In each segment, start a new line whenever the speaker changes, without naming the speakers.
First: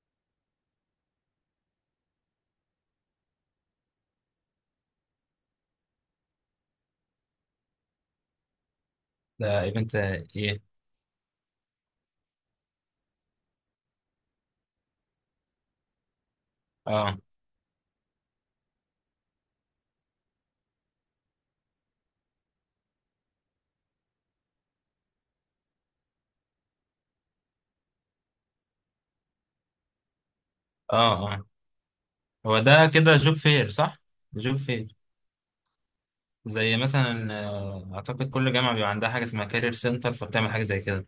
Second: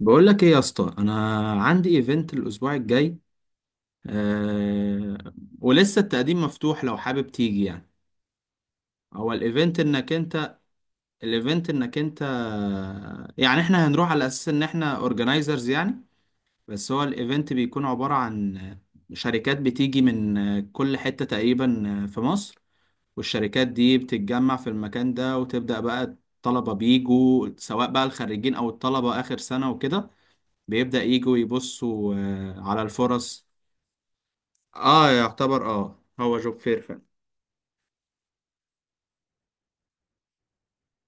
بقول لك ايه يا اسطى؟ انا عندي ايفنت الاسبوع الجاي. أه ولسه التقديم مفتوح لو حابب تيجي يعني. هو
ده
الايفنت
ايفنت
انك انت
ايه؟
الايفنت انك انت، يعني احنا هنروح على اساس ان احنا اورجنايزرز يعني. بس هو
اه
الايفنت بيكون عبارة عن شركات بتيجي من كل حتة تقريبا في مصر، والشركات دي بتتجمع في المكان ده وتبدأ بقى. الطلبة بيجوا، سواء بقى الخريجين او الطلبة اخر سنة وكده، بيبدأ
اه
يجوا
اه
يبصوا
هو
على
ده كده جوب
الفرص.
فير، صح؟ جوب فير.
اه يعتبر، هو جوب
زي
فير فعلا.
مثلا اعتقد كل جامعه بيبقى عندها حاجه اسمها كارير سنتر، فبتعمل حاجه زي كده.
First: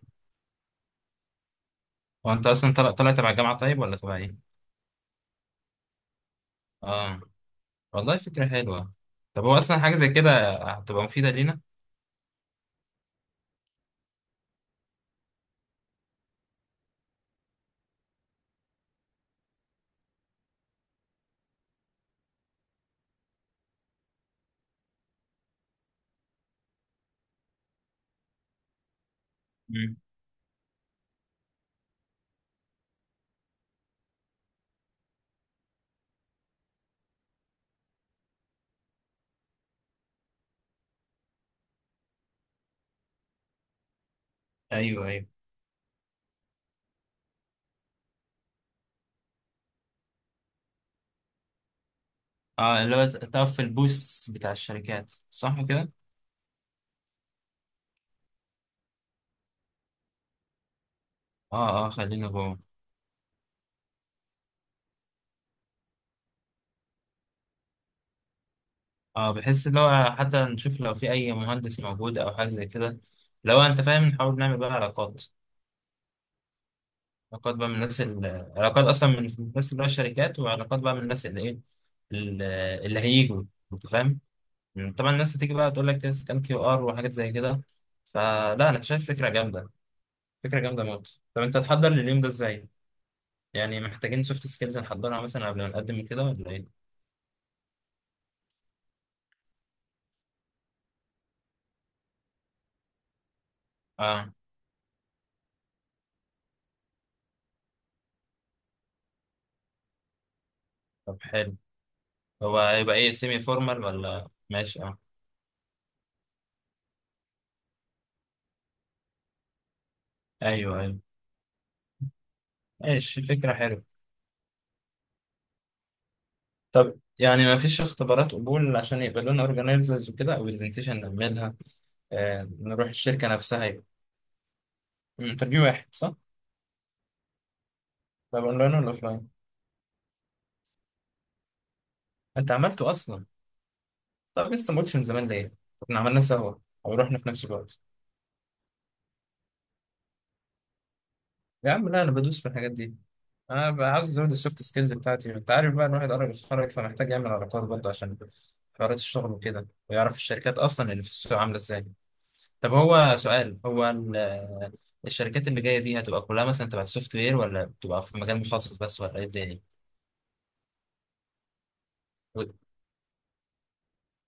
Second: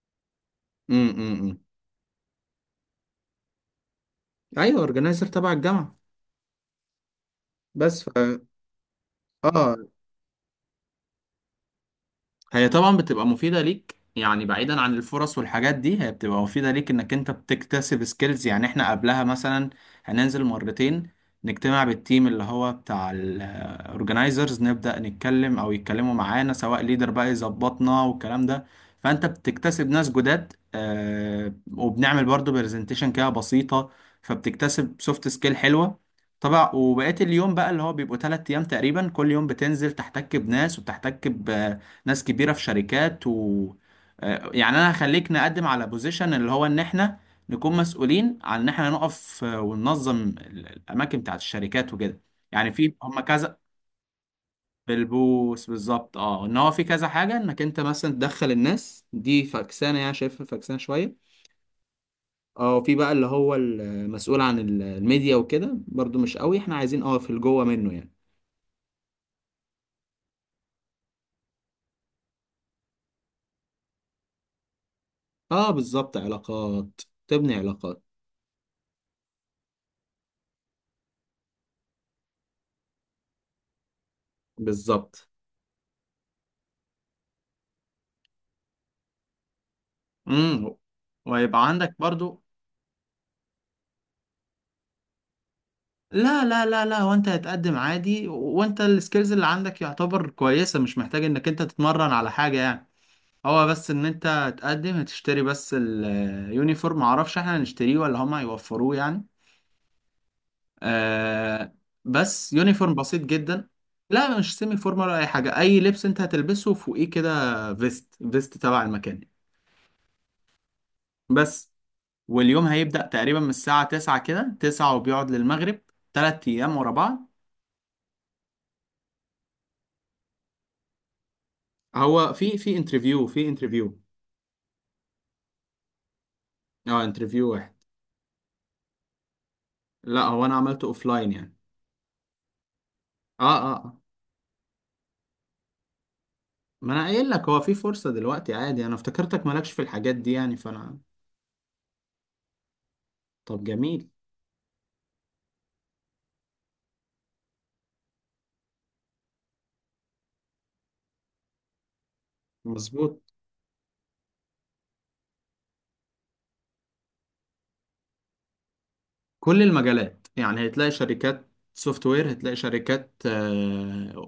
امم.
هو انت اصلا طلع تبع الجامعه طيب ولا تبع ايه؟
ايوه، اورجنايزر تبع الجامعة.
اه،
بس
والله فكره حلوه. طب هو اصلا
اه.
حاجه زي كده هتبقى مفيده لينا؟
هي طبعا بتبقى مفيدة ليك، يعني بعيدا عن الفرص والحاجات دي، هي بتبقى مفيدة ليك انك انت بتكتسب سكيلز. يعني احنا قبلها مثلا هننزل مرتين، نجتمع بالتيم اللي هو بتاع الاورجنايزرز، نبدأ نتكلم او يتكلموا معانا، سواء ليدر بقى يظبطنا والكلام ده. فانت بتكتسب
مم.
ناس جداد، وبنعمل برضو برزنتيشن كده بسيطة، فبتكتسب سوفت سكيل حلوة طبعا. وبقيت اليوم بقى، اللي هو بيبقوا 3 أيام تقريبا، كل يوم بتنزل تحتك بناس، وبتحتك ناس كبيرة في شركات، و يعني انا
ايوه ايوه.
هخليك نقدم على بوزيشن اللي هو ان احنا نكون مسؤولين عن ان احنا نقف، وننظم الاماكن بتاعت الشركات وكده، يعني
اه،
في
اللي هو
هم كذا.
تقف في البوس بتاع الشركات، صح
بالبوس
كده؟
بالظبط، ان هو في كذا حاجة، انك انت مثلا تدخل الناس دي فكسانة، يعني شايفها فكسانة شوية.
اه اه، خلينا جوه.
اه، وفي بقى اللي هو المسؤول عن الميديا وكده، برضو مش قوي، احنا عايزين في الجوه منه يعني.
اه، بحس اللي هو حتى نشوف لو في اي مهندس موجود او حاجه زي كده، لو انت فاهم نحاول نعمل بقى علاقات.
اه بالظبط، علاقات. تبني
علاقات بقى من الناس
علاقات.
علاقات اصلا من الناس اللي هو الشركات، وعلاقات بقى من الناس اللي ايه، ال- اللي هيجوا، انت فاهم. طبعا
بالظبط.
الناس هتيجي بقى تقول لك سكان كيو ار وحاجات زي كده. فلا، انا شايف فكره جامده. فكره
امم.
جامده موت. طب انت
ويبقى
هتحضر
عندك
لليوم ده
برضو.
ازاي؟ يعني محتاجين سوفت سكيلز نحضرها مثلا قبل ما نقدم كده
لا
ولا
لا
ايه؟
لا لا، وانت هتقدم عادي، وانت السكيلز اللي عندك يعتبر كويسة، مش محتاج انك انت تتمرن على حاجة يعني. هو بس ان انت
اه،
هتقدم، هتشتري بس اليونيفورم، معرفش احنا هنشتريه ولا هما هيوفروه يعني.
طب حلو.
آه بس
هو
يونيفورم
هيبقى ايه،
بسيط
سيمي
جدا.
فورمال ولا
لا مش سيمي
ماشي؟ اه
فورمال ولا اي حاجة، اي لبس انت هتلبسه فوقيه كده، فيست، فيست تبع المكان
ايوه ايوه.
بس. واليوم هيبدأ
ماشي،
تقريبا من
فكره
الساعة
حلوه.
9 كده، 9، وبيقعد للمغرب. 3 ايام ورا
طب
بعض.
يعني ما فيش اختبارات قبول عشان يبقى لنا اورجانيزرز وكده، او برزنتيشن نعملها؟
هو في في
نروح
انترفيو
الشركة
في
نفسها يبقى.
انترفيو
انترفيو واحد، صح؟
اه، انترفيو واحد.
طب اونلاين ولا اوفلاين؟
لا هو انا عملته اوفلاين يعني.
انت عملته اصلا؟
اه اه آه.
طب لسه ما قلتش من زمان ليه؟ احنا عملناه سوا،
ما
او
انا
رحنا في
قايل
نفس
لك هو في
الوقت.
فرصة دلوقتي عادي، انا افتكرتك مالكش في الحاجات دي يعني، فانا.
يا عم لا، انا بدوس في الحاجات دي.
طب
انا بقى عاوز
جميل.
ازود السوفت سكيلز بتاعتي، انت عارف بقى الواحد قرب يتخرج، فمحتاج يعمل علاقات برضه عشان حوارات الشغل وكده، ويعرف الشركات اصلا اللي في السوق عامله ازاي. طب هو
مظبوط.
سؤال، هو الشركات اللي جايه دي هتبقى كلها مثلا تبع السوفت وير، ولا بتبقى في مجال مخصص بس، ولا ايه الدنيا؟
كل المجالات، يعني هتلاقي شركات سوفت وير،
و-
هتلاقي شركات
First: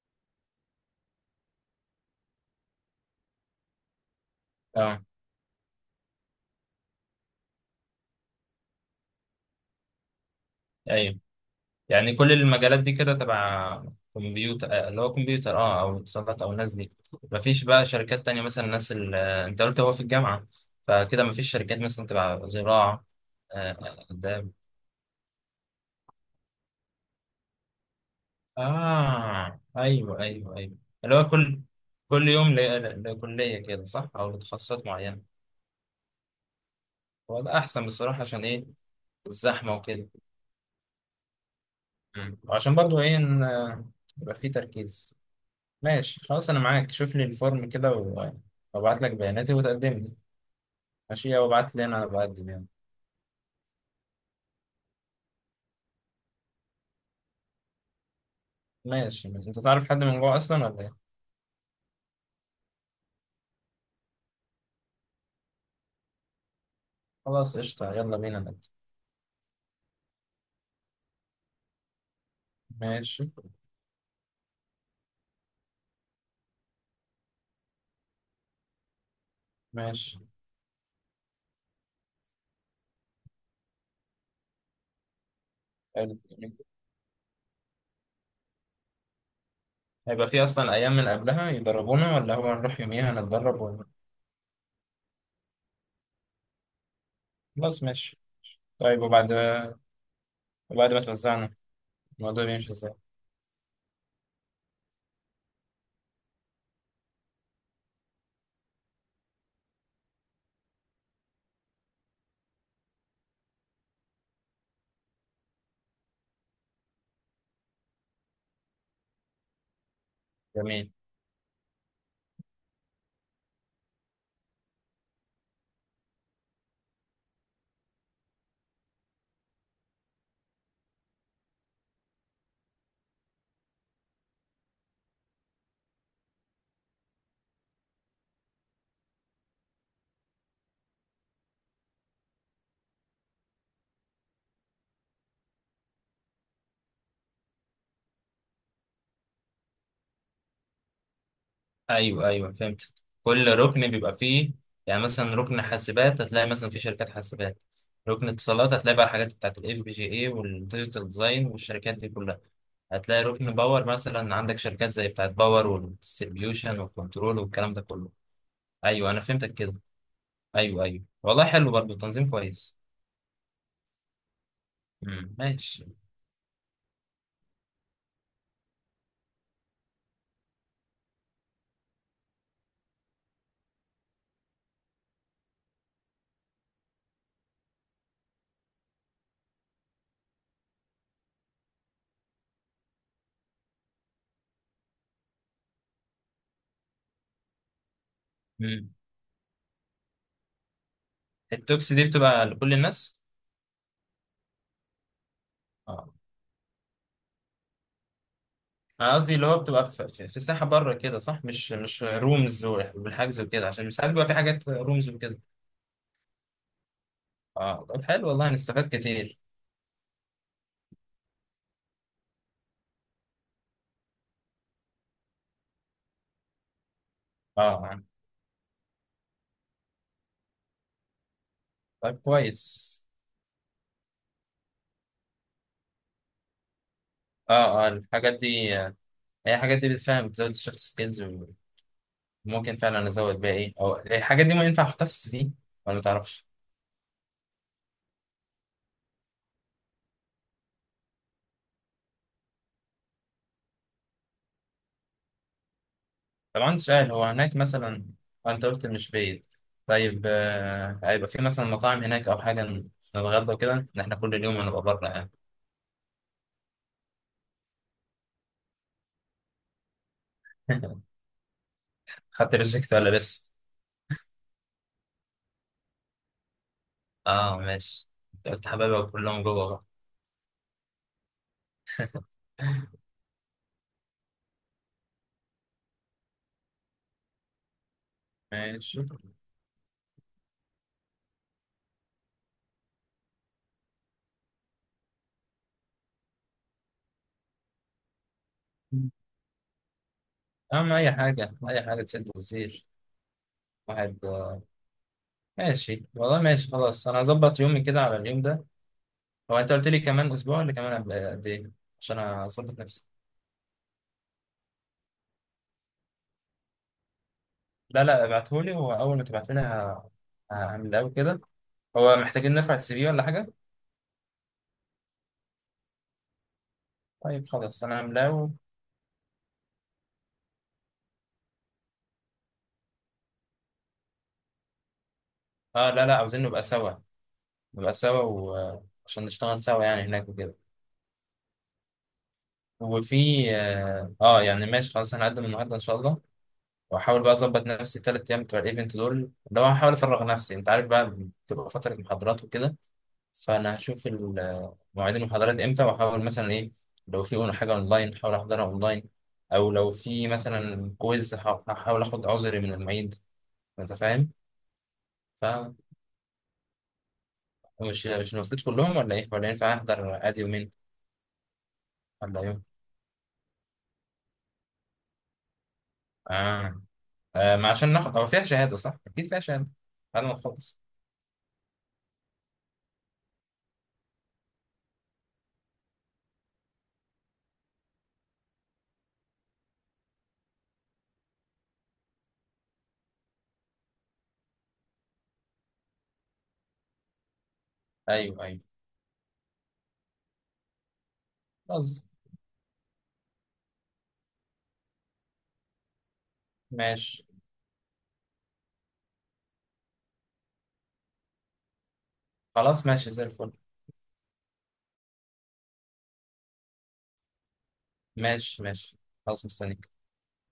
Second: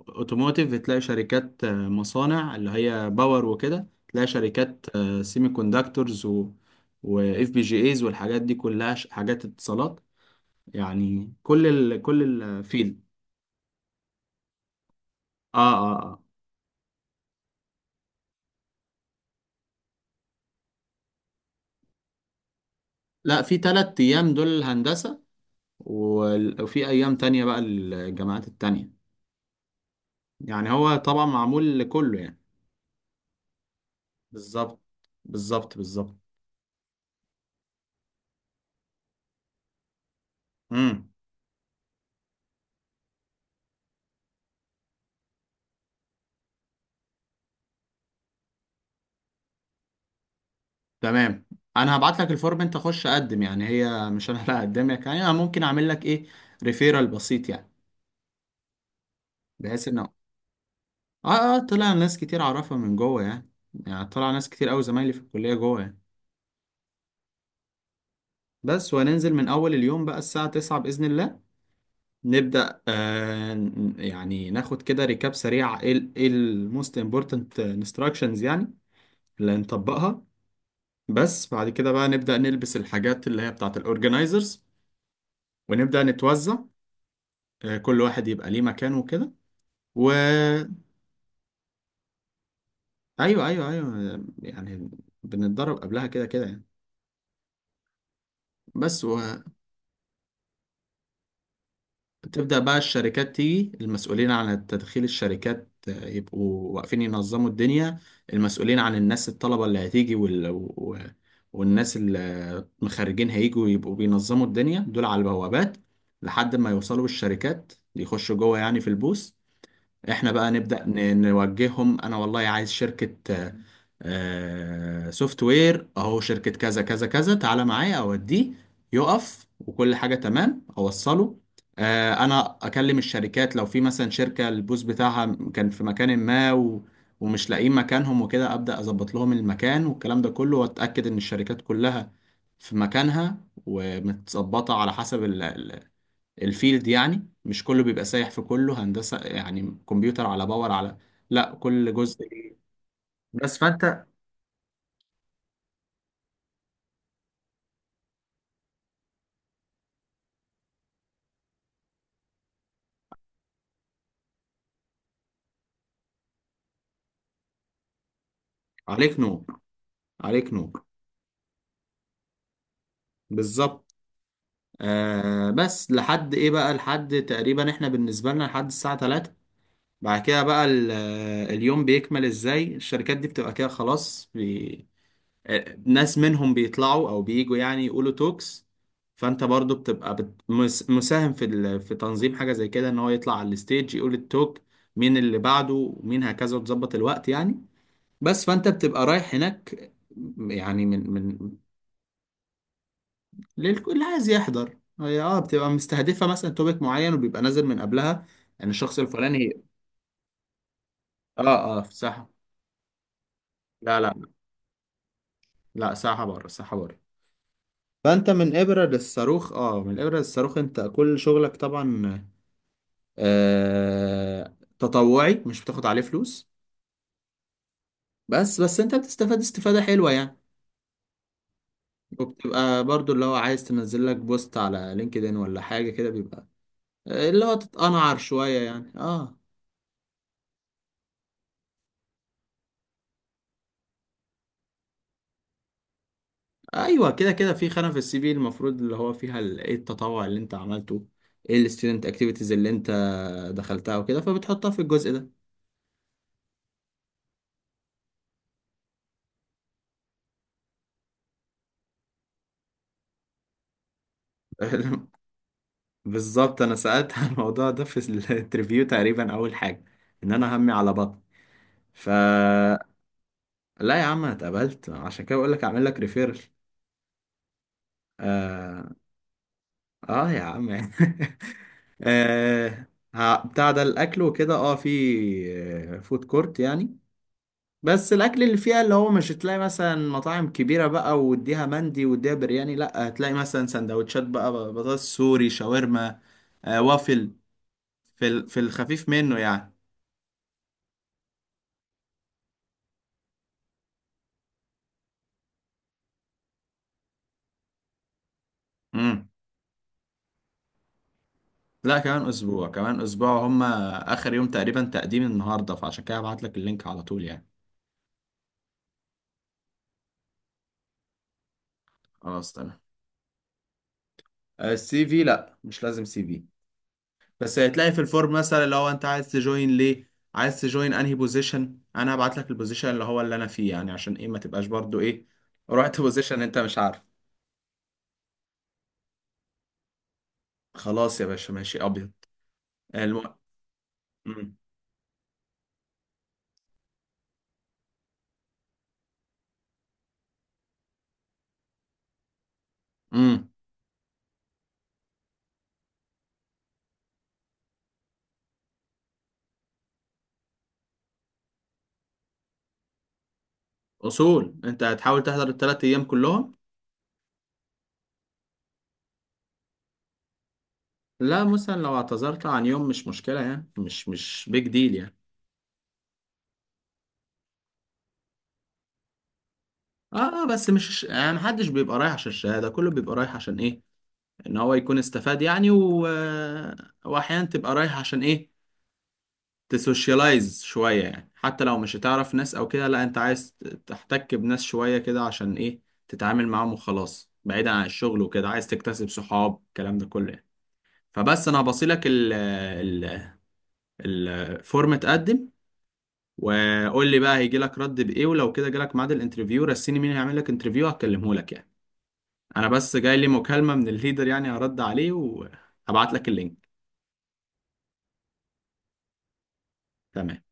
اوتوموتيف، هتلاقي شركات مصانع اللي هي باور وكده، هتلاقي شركات
اه
سيمي كوندكتورز، و واف بي جي ايز، والحاجات دي كلها حاجات اتصالات.
ايوه.
يعني
يعني كل
كل
المجالات دي
الفيلد.
كده تبع كمبيوتر، اللي هو كمبيوتر،
اه
اه، او
اه آه.
اتصالات، او الناس دي. مفيش بقى شركات تانية مثلا، الناس اللي انت قلت هو في الجامعة، فكده مفيش شركات مثلا تبع زراعة،
لا، في تلات أيام دول
آداب.
الهندسة، وفي أيام تانية بقى الجامعات التانية.
اه ايوه ايوه
يعني
ايوه.
هو
اللي
طبعا
هو كل،
معمول لكله
كل
يعني.
يوم لكلية كده، صح؟ او
بالظبط
لتخصصات معينة.
بالظبط بالظبط.
هو ده احسن بصراحة، عشان ايه، الزحمة وكده.
امم.
مم. وعشان برضو ايه، ان يبقى في تركيز. ماشي خلاص، انا معاك. شوف لي الفورم كده وابعت لك بياناتي وتقدمني. ماشي،
تمام.
وابعت لي
أنا
انا
هبعت لك
بقدم
الفورم،
يعني؟
أنت خش أقدم يعني، هي مش أنا اللي هقدمك يعني، أنا ممكن أعمل لك إيه، ريفيرال بسيط يعني.
ماشي. انت
بحيث
تعرف
إن
حد من جوه اصلا ولا ايه؟
طلع ناس كتير أعرفها من جوه يعني، يعني طلع ناس كتير أوي زمايلي في الكلية جوه يعني.
خلاص قشطة، يلا بينا نبدأ.
بس وهننزل من أول اليوم بقى الساعة 9 بإذن الله. نبدأ
ماشي
يعني ناخد كده ريكاب سريع، ايه ال ايه الموست امبورتنت انستراكشنز يعني، اللي
ماشي.
هنطبقها. بس بعد كده بقى نبدأ نلبس الحاجات اللي هي بتاعت الاورجنايزرز، ونبدأ
حلو.
نتوزع. كل واحد يبقى ليه مكانه وكده، و
هيبقى في اصلا ايام من قبلها يدربونا، ولا هو نروح يوميها
ايوه
نتدرب،
ايوه
ولا؟
ايوه يعني، بنتدرب قبلها كده كده يعني.
خلاص ماشي. طيب،
بس
وبعد، وبعد ما توزعنا الموضوع
بتبدأ
بيمشي
بقى
ازاي؟
الشركات تيجي، المسؤولين عن تدخيل الشركات يبقوا واقفين ينظموا الدنيا، المسؤولين عن الناس الطلبة اللي هتيجي والناس المخرجين هيجوا، يبقوا بينظموا الدنيا دول على البوابات لحد ما يوصلوا الشركات، يخشوا جوه يعني في البوث. احنا بقى نبدأ
جميل.
نوجههم، انا والله عايز شركة سوفت وير، اهو شركة كذا كذا كذا، تعالى معايا اوديه، يقف وكل حاجة تمام، اوصله. آه، انا اكلم الشركات لو في مثلا شركة البوز بتاعها كان في مكان ما، ومش لاقيين مكانهم وكده، ابدا اظبط لهم المكان والكلام ده كله، واتاكد ان الشركات كلها في مكانها ومتظبطة على حسب الفيلد يعني. مش كله بيبقى سايح في كله، هندسة يعني كمبيوتر على باور على، لا كل
ايوه
جزء.
ايوه فهمت. كل
بس
ركن
فانت.
بيبقى فيه. يعني مثلا ركن حاسبات هتلاقي مثلا في شركات حاسبات. ركن اتصالات هتلاقي بقى الحاجات بتاعت الاف بي جي اي والديجيتال ديزاين والشركات دي كلها. هتلاقي ركن باور مثلا عندك شركات زي بتاعت باور والديستريبيوشن والكنترول والكلام ده كله. ايوه انا
عليك نور،
فهمتك كده.
عليك
ايوه
نور.
ايوه، والله حلو برضه، تنظيم كويس.
بالظبط.
ماشي.
بس لحد ايه بقى، لحد تقريبا احنا بالنسبة لنا لحد الساعة 3. بعد كده بقى اليوم بيكمل ازاي، الشركات دي بتبقى كده خلاص ناس منهم بيطلعوا او بييجوا يعني، يقولوا توكس. فانت برضو بتبقى مساهم في في تنظيم حاجة زي كده، ان هو يطلع على الستيج يقول التوك، مين اللي بعده ومين هكذا، وتظبط الوقت يعني. بس فانت
امم.
بتبقى رايح هناك يعني. من
التوكس دي بتبقى لكل الناس؟
للكل عايز يحضر، هي بتبقى
اه،
مستهدفة مثلا توبيك معين، وبيبقى نازل من قبلها، يعني الشخص
انا قصدي اللي هو
الفلاني.
بتبقى في الساحه بره كده، صح؟
اه
مش
اه، في
مش
ساحة.
رومز والحجز وكده، عشان
لا
ساعات بيبقى
لا،
في حاجات رومز وكده.
لا ساحة بره، ساحة بره.
اه طب حلو،
فانت
والله
من ابرة
هنستفاد كتير.
للصاروخ، من الابرة للصاروخ، انت كل شغلك طبعا تطوعي، مش بتاخد عليه فلوس،
اه يعني.
بس بس انت بتستفاد استفادة حلوة يعني.
طيب
وبتبقى
كويس.
برضو اللي هو، عايز تنزل لك بوست على لينكدين ولا حاجة كده، بيبقى اللي هو
اه اه،
تتقنعر
الحاجات
شوية
دي
يعني، اه.
هي الحاجات دي بتفهم، بتزود السوفت سكيلز. وممكن فعلا ازود بيها ايه، او الحاجات دي ما ينفع احطها في السي في ولا ما تعرفش؟
ايوه كده كده، في خانه في السي في المفروض اللي هو فيها ايه التطوع اللي انت عملته، ايه الستودنت اكتيفيتيز اللي انت دخلتها وكده، فبتحطها في الجزء ده.
طب عندي سؤال، هو هناك مثلا انت قلت مش بعيد، طيب هيبقى في مثلا مطاعم هناك او حاجه نتغدى وكده، إن احنا كل يوم هنبقى بره يعني.
بالظبط، انا سالت عن الموضوع ده في الانترفيو تقريبا اول حاجه، ان انا همي على بطن. ف
خدت ريجكت ولا لسه؟
لا يا عم انا اتقبلت، عشان كده بقول لك اعمل لك ريفيرل.
اه ماشي. انت قلت
آه...
حبايبك كلهم جوه بقى.
اه يا عم. آه... بتاع ده الاكل وكده، اه في فود كورت يعني، بس الاكل اللي فيها اللي
ماشي.
هو مش هتلاقي مثلا مطاعم كبيره بقى، واديها مندي واديها برياني، لا هتلاقي مثلا سندوتشات بقى، بطاطس سوري، شاورما، وافل، في في الخفيف منه يعني.
اهم اي حاجه، اي حاجه تسد الزير. واحد ماشي والله، ماشي خلاص، انا هظبط يومي كده على اليوم ده.
امم.
هو انت قلت لي كمان اسبوع ولا كمان، قبل قد ايه؟
لا
عشان
كمان اسبوع،
اظبط
كمان
نفسي.
اسبوع، هم اخر يوم تقريبا تقديم النهارده، فعشان كده هبعت لك اللينك على طول يعني.
لا لا، ابعتهولي، واول ما تبعتهولي هعمل له كده. هو
خلاص
محتاجين نرفع
تمام.
السي في ولا حاجه؟
السي في لا، مش لازم سي في.
طيب
بس
خلاص
هتلاقي
انا
في
هعمل
الفورم
له.
مثلا لو انت عايز تجوين ليه، عايز تجوين انهي بوزيشن، انا هبعت لك البوزيشن اللي هو اللي انا فيه، يعني عشان ايه ما تبقاش برضو ايه،
اه
رحت
لا لا،
بوزيشن
عاوزين
انت
نبقى
مش
سوا،
عارف.
نبقى سوا وعشان نشتغل سوا يعني هناك وكده.
خلاص يا باشا، ماشي ابيض.
وفي
الم...
اه
مم.
يعني ماشي خلاص، هنقدم النهارده ان شاء الله. واحاول بقى اظبط نفسي الثلاث ايام بتوع الايفنت دول، ده هو هحاول افرغ نفسي، انت عارف بقى بتبقى فتره محاضرات وكده.
مم.
فانا هشوف مواعيد المحاضرات امتى، واحاول مثلا ايه، لو في حاجه اونلاين احاول احضرها اونلاين، او لو في مثلا كويز هحاول اخد عذري من المعيد، انت فاهم.
اصول انت هتحاول تحضر
فمش
الثلاث ايام كلهم.
مش المفروض كلهم، ولا ايه؟ ولا ينفع احضر ادي يومين،
لا، مثلا لو
ولا
اعتذرت
يوم؟
عن يوم مش مشكلة يعني، مش بيج ديل يعني.
اه، ما عشان ناخد، هو فيها شهاده صح؟ اكيد فيها شهاده، على ما
اه بس
نخلص.
مش يعني محدش بيبقى رايح عشان الشهادة، كله بيبقى رايح عشان ايه، ان هو يكون استفاد يعني، واحيانا تبقى رايح عشان ايه، تسوشيالايز شوية يعني، حتى لو مش هتعرف ناس أو كده، لا أنت عايز تحتك بناس شوية كده عشان إيه، تتعامل معاهم وخلاص، بعيدا عن الشغل
ايوه
وكده،
ايوه.
عايز تكتسب صحاب، الكلام ده كله يعني. فبس أنا هبصيلك
خلاص
ال ال الفورم، اتقدم، وقول لي
ماشي.
بقى هيجي لك رد بإيه، ولو كده جالك ميعاد الانترفيو رسيني، مين هيعمل لك انترفيو هكلمه لك يعني. أنا
خلاص
بس
ماشي
جاي
زي
لي
الفل.
مكالمة من الليدر يعني، هرد عليه وهبعت لك اللينك.
ماشي ماشي. خلاص مستني.
تمام.